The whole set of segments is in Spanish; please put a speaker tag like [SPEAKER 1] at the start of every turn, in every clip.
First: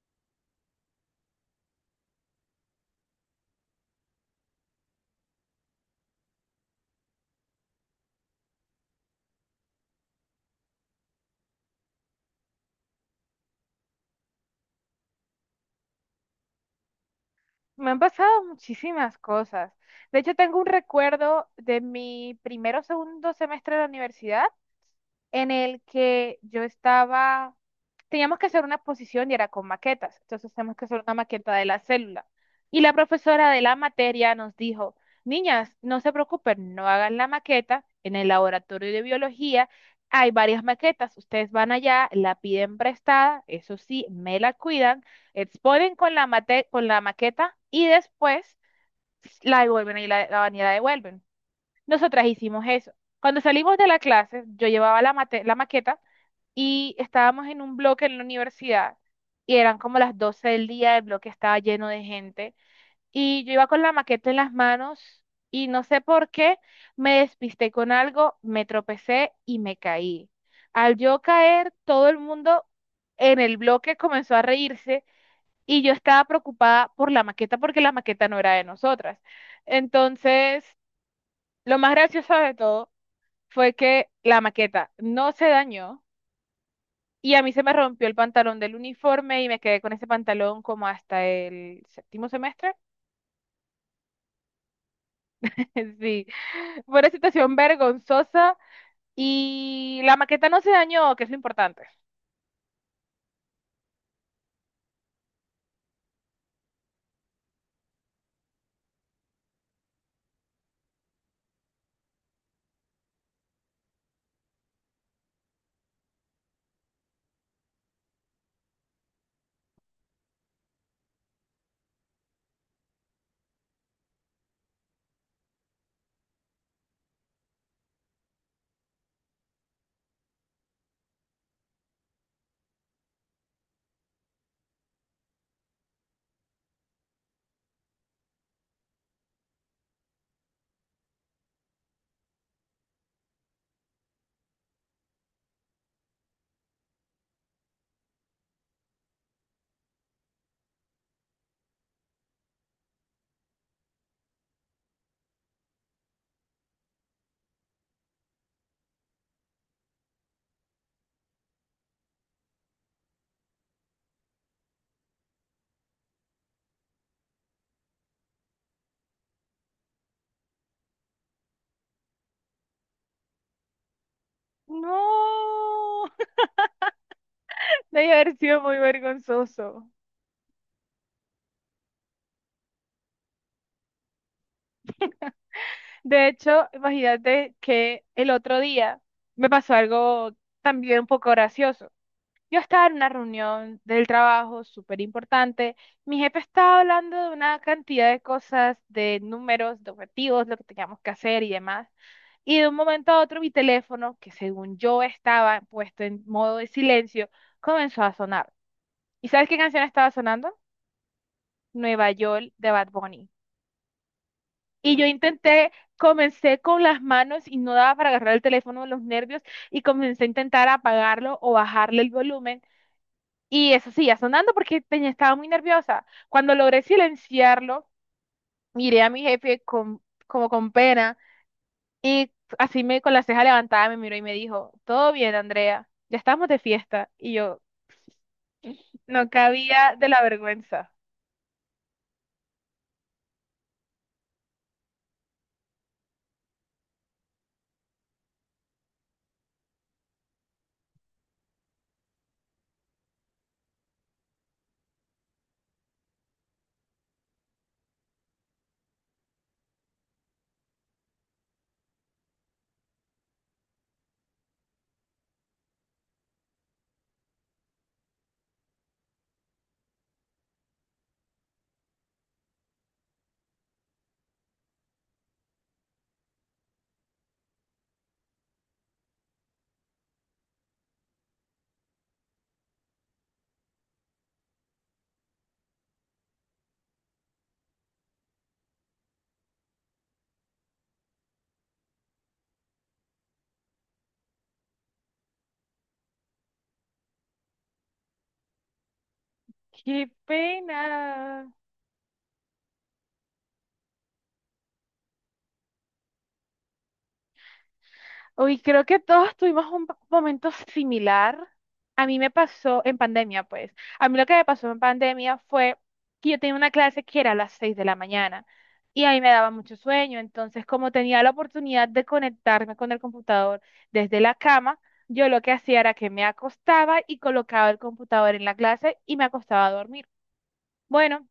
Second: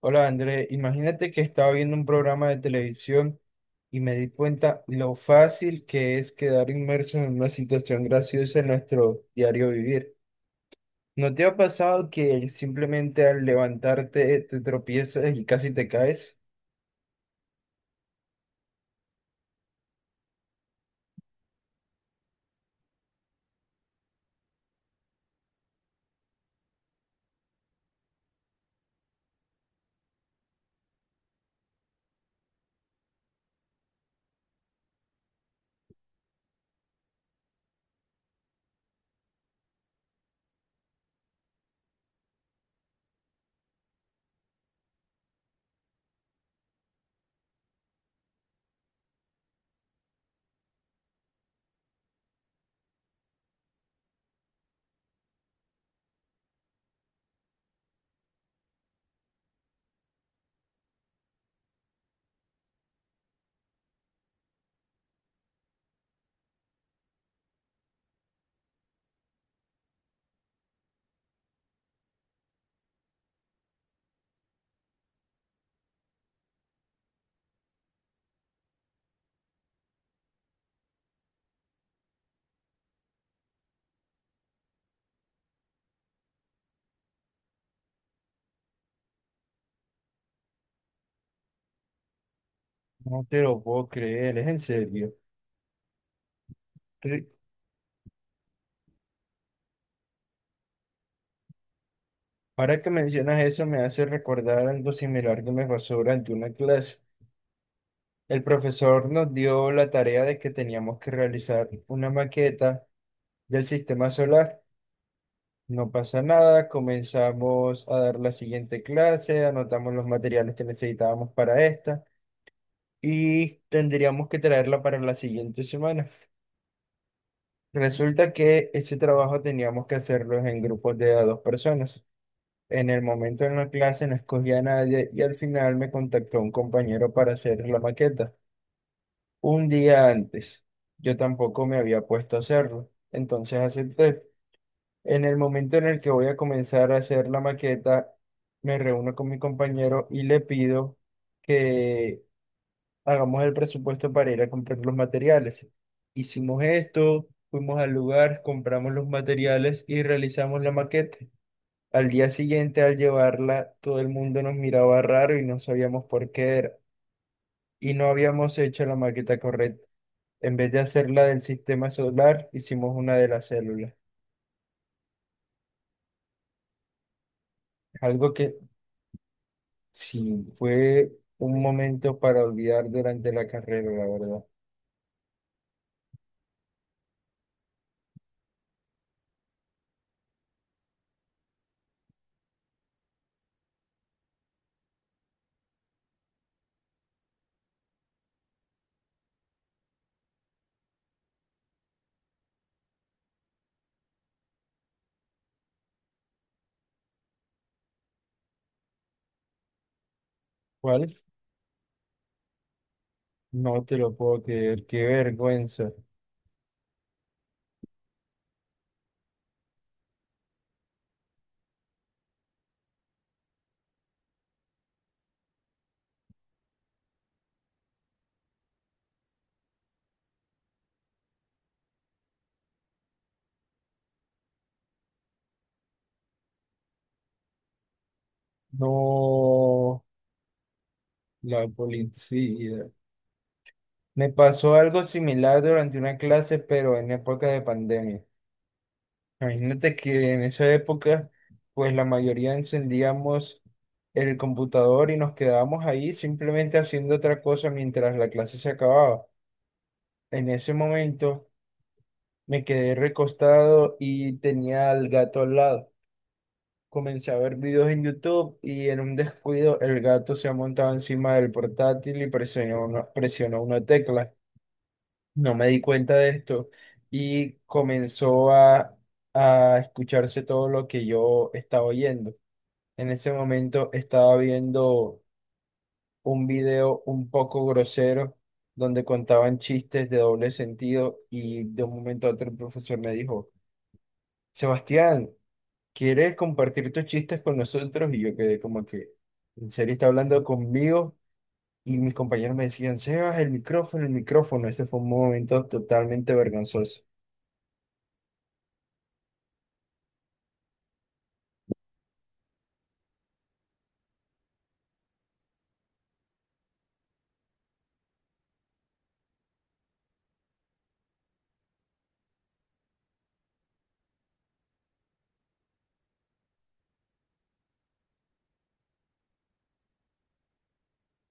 [SPEAKER 1] Hola André, imagínate que estaba viendo un programa de televisión y me di cuenta lo fácil que es quedar inmerso en una situación graciosa en nuestro diario vivir. ¿No te ha pasado que simplemente al levantarte te tropiezas y casi te caes?
[SPEAKER 2] Me han pasado muchísimas cosas. De hecho, tengo un recuerdo de mi primero o segundo semestre de la universidad en el que teníamos que hacer una exposición y era con maquetas, entonces teníamos que hacer una maqueta de la célula. Y la profesora de la materia nos dijo, niñas, no se preocupen, no hagan la maqueta en el laboratorio de biología. Hay varias maquetas, ustedes van allá, la piden prestada, eso sí, me la cuidan, exponen con la maqueta y después la devuelven y la devuelven. Nosotras hicimos eso. Cuando salimos de la clase, yo llevaba la maqueta y estábamos en un bloque en la universidad y eran como las 12 del día, el bloque estaba lleno de gente y yo iba con la maqueta en las manos y no sé por qué me despisté con algo, me tropecé y me caí. Al yo caer, todo el mundo en el bloque comenzó a reírse y yo estaba preocupada por la maqueta porque la maqueta no era de nosotras. Entonces, lo más gracioso de todo fue que la maqueta no se dañó y a mí se me rompió el pantalón del uniforme y me quedé con ese pantalón como hasta el séptimo semestre.
[SPEAKER 1] No te lo puedo creer, es en serio.
[SPEAKER 2] Sí, fue una
[SPEAKER 1] Re-
[SPEAKER 2] situación vergonzosa y la maqueta no se dañó, que es lo importante.
[SPEAKER 1] Ahora que mencionas eso me hace recordar algo similar que me pasó durante una clase. El profesor nos dio la tarea de que teníamos que realizar una maqueta del sistema solar. No pasa nada, comenzamos a dar la siguiente clase, anotamos los materiales que necesitábamos para esta y tendríamos que traerla para la siguiente semana. Resulta que ese trabajo teníamos que hacerlo en grupos de a dos personas. En el momento en la clase no escogía a nadie y al final me contactó un compañero para hacer la maqueta. Un día antes, yo tampoco me había puesto a hacerlo, entonces acepté. En el momento en el que voy a comenzar a hacer la maqueta, me reúno con mi compañero y le pido que hagamos el presupuesto para ir a comprar los materiales. Hicimos esto, fuimos al lugar, compramos los materiales y realizamos la maqueta. Al día siguiente, al llevarla, todo el mundo nos miraba raro y no sabíamos por qué era. Y no habíamos hecho la maqueta correcta. En vez de hacerla del sistema solar, hicimos una de las células.
[SPEAKER 2] No, debe
[SPEAKER 1] Algo
[SPEAKER 2] haber
[SPEAKER 1] que
[SPEAKER 2] sido muy vergonzoso.
[SPEAKER 1] Sí, fue un momento para olvidar durante la carrera, la verdad.
[SPEAKER 2] De hecho, imagínate que el otro día me pasó algo también un poco gracioso. Yo estaba en una reunión del trabajo súper importante. Mi jefe estaba hablando de una cantidad de cosas, de números, de objetivos, lo que teníamos que hacer y demás. Y de un momento a otro mi teléfono, que según yo estaba puesto en modo de silencio, comenzó a sonar. ¿Y sabes qué canción estaba sonando?
[SPEAKER 1] ¿Cuál?
[SPEAKER 2] Nueva York de Bad Bunny.
[SPEAKER 1] No te lo puedo creer,
[SPEAKER 2] Y
[SPEAKER 1] qué
[SPEAKER 2] yo intenté,
[SPEAKER 1] vergüenza.
[SPEAKER 2] comencé con las manos y no daba para agarrar el teléfono de los nervios y comencé a intentar apagarlo o bajarle el volumen. Y eso seguía sonando porque tenía, estaba muy nerviosa. Cuando logré silenciarlo, miré a mi jefe como con pena y así me con la ceja levantada me miró y me dijo, todo bien, Andrea, ya estamos de fiesta. Y yo no cabía
[SPEAKER 1] No,
[SPEAKER 2] de la vergüenza.
[SPEAKER 1] la policía. Me pasó algo similar durante una clase, pero en época de pandemia. Imagínate que en esa época, pues la mayoría encendíamos el computador y nos quedábamos ahí simplemente haciendo otra cosa mientras la clase se acababa. En ese momento. Me quedé recostado y tenía al gato al lado. Comencé a ver videos en YouTube y en un descuido el gato se ha montado encima del portátil y presionó una tecla. No me di cuenta de esto y comenzó a escucharse todo lo que yo estaba oyendo. En ese momento estaba viendo un video un poco grosero donde contaban chistes de doble sentido y de un momento a otro el profesor me dijo, Sebastián, ¿quieres compartir tus chistes con nosotros? Y yo quedé como que, en serio, está
[SPEAKER 2] ¡Qué
[SPEAKER 1] hablando conmigo.
[SPEAKER 2] pena!
[SPEAKER 1] Y mis compañeros me decían, Sebas, el micrófono, el micrófono. Ese fue un momento totalmente vergonzoso.
[SPEAKER 2] Uy, creo que todos tuvimos un momento similar. A mí me pasó en pandemia, pues. A mí lo que me pasó en pandemia fue que yo tenía una clase que era a las 6 de la mañana y a mí me daba mucho sueño. Entonces, como tenía la oportunidad de conectarme con el computador desde la cama, yo lo que hacía era que me acostaba y colocaba el computador en la clase y me acostaba a dormir. Bueno,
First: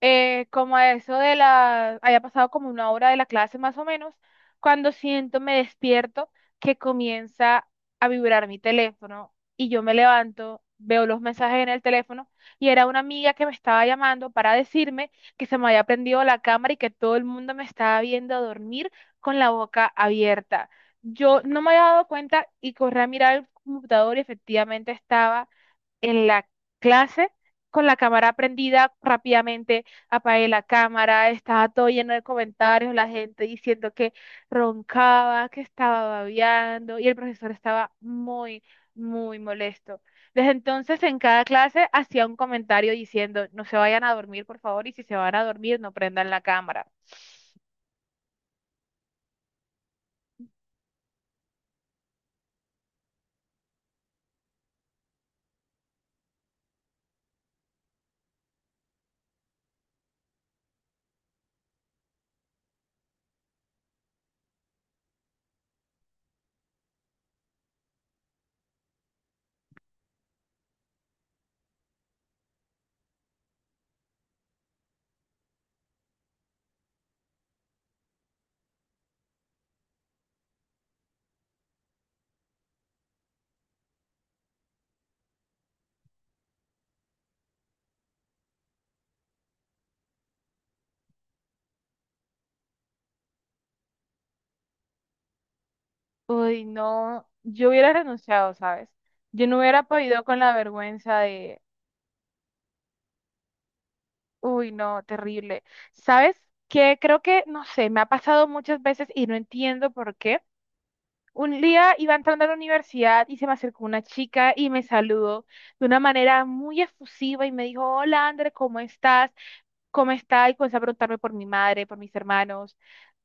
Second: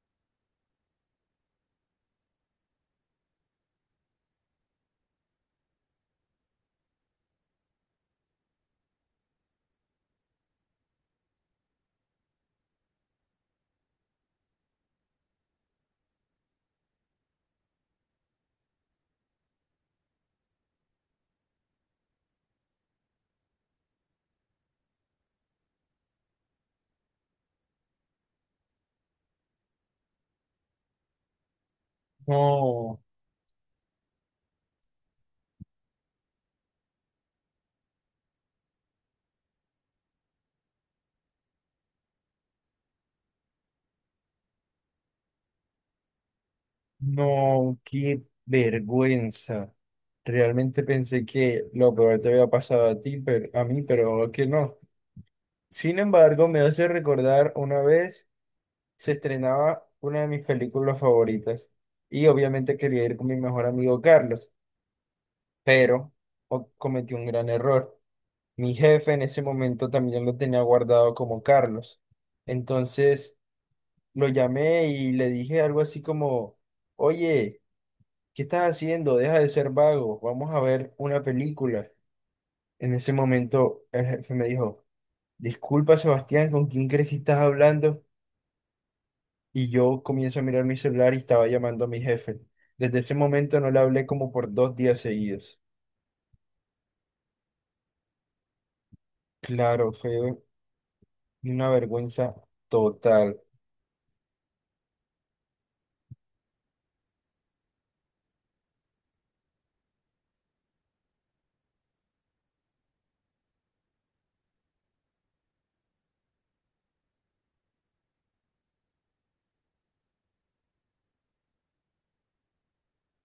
[SPEAKER 2] como a eso de haya pasado como una hora de la clase más o menos, cuando siento, me despierto, que comienza a vibrar mi teléfono y yo me levanto, veo los mensajes en el teléfono y era una amiga que me estaba llamando para decirme que se me había prendido la cámara y que todo el mundo me estaba viendo dormir con la boca abierta. Yo no me había dado cuenta y corrí a mirar el computador y efectivamente estaba en la clase con la cámara prendida, rápidamente apagué la cámara, estaba todo lleno de comentarios,
[SPEAKER 1] No,
[SPEAKER 2] la gente diciendo que roncaba, que estaba babeando y el profesor estaba muy, muy molesto. Desde entonces en cada clase hacía un comentario diciendo, no se vayan a dormir, por favor, y si se van a dormir, no prendan la cámara.
[SPEAKER 1] no, qué vergüenza. Realmente pensé que lo peor te había pasado a ti, pero a mí, pero que no. Sin embargo, me hace recordar una vez se estrenaba una de mis películas favoritas y obviamente quería ir con mi mejor amigo Carlos, pero cometí un gran error. Mi jefe en ese momento también lo tenía guardado como Carlos. Entonces lo llamé y le dije algo así como, oye, ¿qué estás haciendo? Deja de ser vago, vamos a ver una película. En ese momento el jefe me dijo, disculpa Sebastián, ¿con quién crees que estás hablando? Y yo comienzo a mirar mi celular y estaba llamando a mi jefe. Desde ese momento no le hablé como por 2 días seguidos.
[SPEAKER 2] Uy, no, yo hubiera renunciado, ¿sabes? Yo no hubiera
[SPEAKER 1] Claro,
[SPEAKER 2] podido
[SPEAKER 1] fue
[SPEAKER 2] con la vergüenza de,
[SPEAKER 1] una vergüenza total.
[SPEAKER 2] uy, no, terrible. ¿Sabes qué? Creo que, no sé, me ha pasado muchas veces y no entiendo por qué. Un día iba entrando a la universidad y se me acercó una chica y me saludó de una manera muy efusiva y me dijo, hola, André, ¿cómo estás? ¿Cómo estás? Y comenzó a preguntarme por mi madre, por mis hermanos,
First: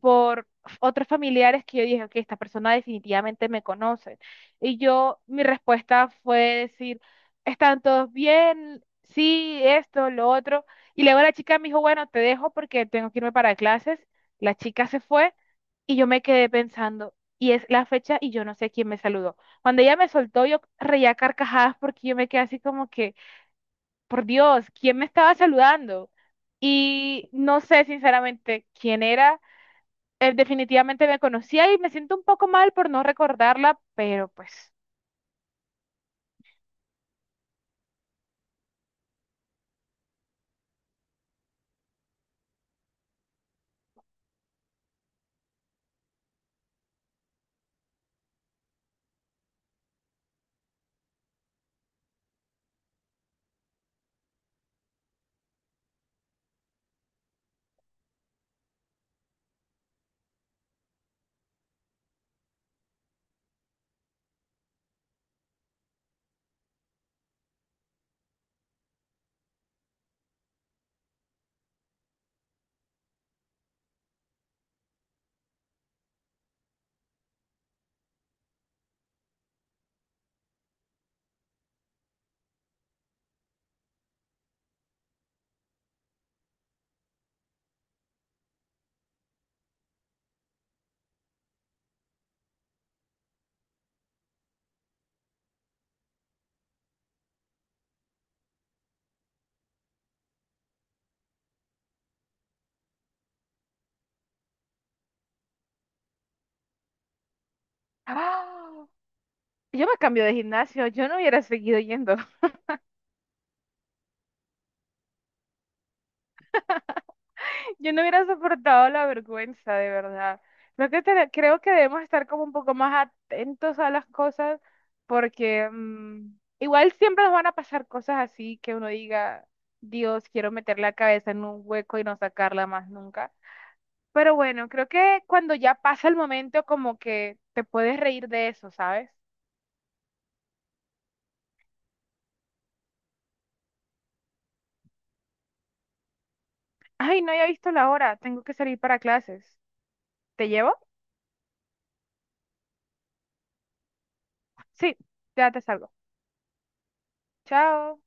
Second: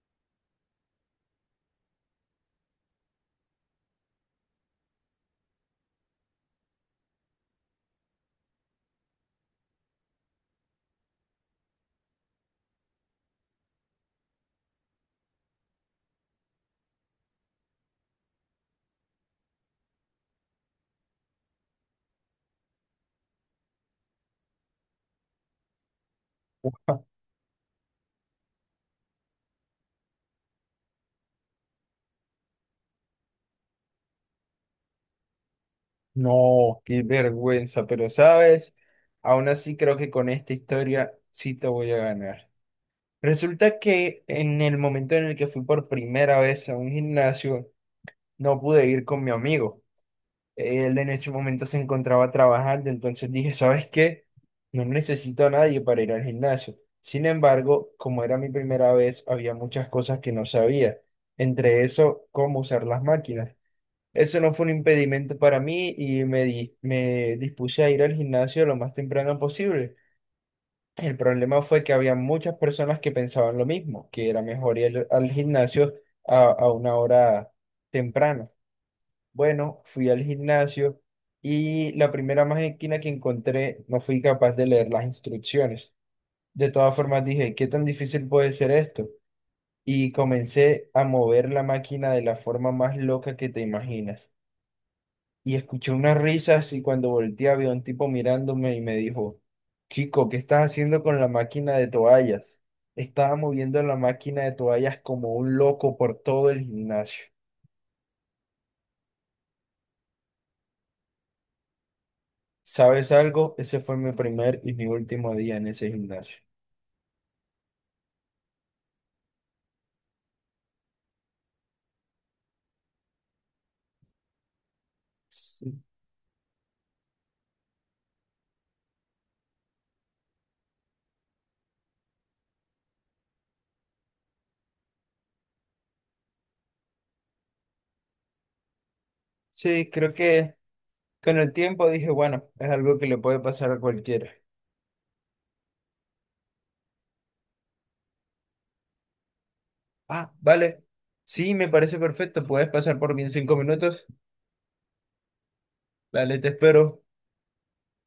[SPEAKER 2] por otros familiares que yo dije, ok, esta persona definitivamente me conoce. Y yo, mi respuesta fue decir, ¿están todos bien? Sí, esto, lo otro. Y luego la chica me dijo, bueno, te dejo porque tengo que irme para clases. La chica se fue y yo me quedé pensando, y es la fecha y yo no sé quién me saludó. Cuando ella me soltó, yo reía carcajadas porque yo me quedé así como que, por Dios, ¿quién me estaba saludando?
[SPEAKER 1] Ujú.
[SPEAKER 2] Y no sé sinceramente quién era, definitivamente me conocía y me siento un poco mal por no recordarla, pero pues...
[SPEAKER 1] No, qué vergüenza, pero sabes, aún así creo que con esta historia sí te voy a ganar. Resulta que en el momento en el que fui por primera vez a un gimnasio, no pude ir con mi amigo. Él en ese momento se encontraba trabajando, entonces dije, ¿sabes qué? No necesito a nadie para ir al gimnasio. Sin embargo, como era mi primera vez, había muchas cosas que no sabía. Entre eso, cómo usar las máquinas. Eso no fue un impedimento para mí y me dispuse a ir al gimnasio lo más temprano posible. El problema fue que había muchas personas que pensaban lo mismo, que era mejor ir al gimnasio a una hora temprana. Bueno, fui al gimnasio y la primera máquina que encontré no fui capaz de leer las instrucciones. De todas formas dije, ¿qué tan difícil puede ser esto? Y comencé a mover la máquina de la forma más loca que te imaginas, y escuché unas risas y cuando volteé había un tipo mirándome y me dijo, chico, ¿qué estás haciendo con la máquina de toallas? Estaba moviendo la máquina de toallas como un loco por todo el gimnasio.
[SPEAKER 2] ¡Ah! Yo me cambio de gimnasio, yo no hubiera seguido yendo.
[SPEAKER 1] ¿Sabes algo? Ese fue mi primer y mi último día en ese gimnasio.
[SPEAKER 2] Yo no hubiera soportado la vergüenza, de verdad. Creo que, creo que debemos estar como un poco más atentos a las cosas porque
[SPEAKER 1] Sí,
[SPEAKER 2] igual siempre nos van a pasar cosas así que uno diga, Dios, quiero meter la cabeza en un hueco y no sacarla más nunca. Pero bueno, creo que cuando ya pasa el momento como que te puedes reír de eso, ¿sabes?
[SPEAKER 1] sí, creo que con el tiempo dije, bueno, es algo que le puede pasar a cualquiera.
[SPEAKER 2] Ay, no había visto la hora. Tengo que salir para clases.
[SPEAKER 1] Ah,
[SPEAKER 2] ¿Te llevo?
[SPEAKER 1] vale. Sí, me parece perfecto. ¿Puedes pasar por mí en 5 minutos?
[SPEAKER 2] Sí, ya te salgo.
[SPEAKER 1] Vale, te espero.
[SPEAKER 2] Chao.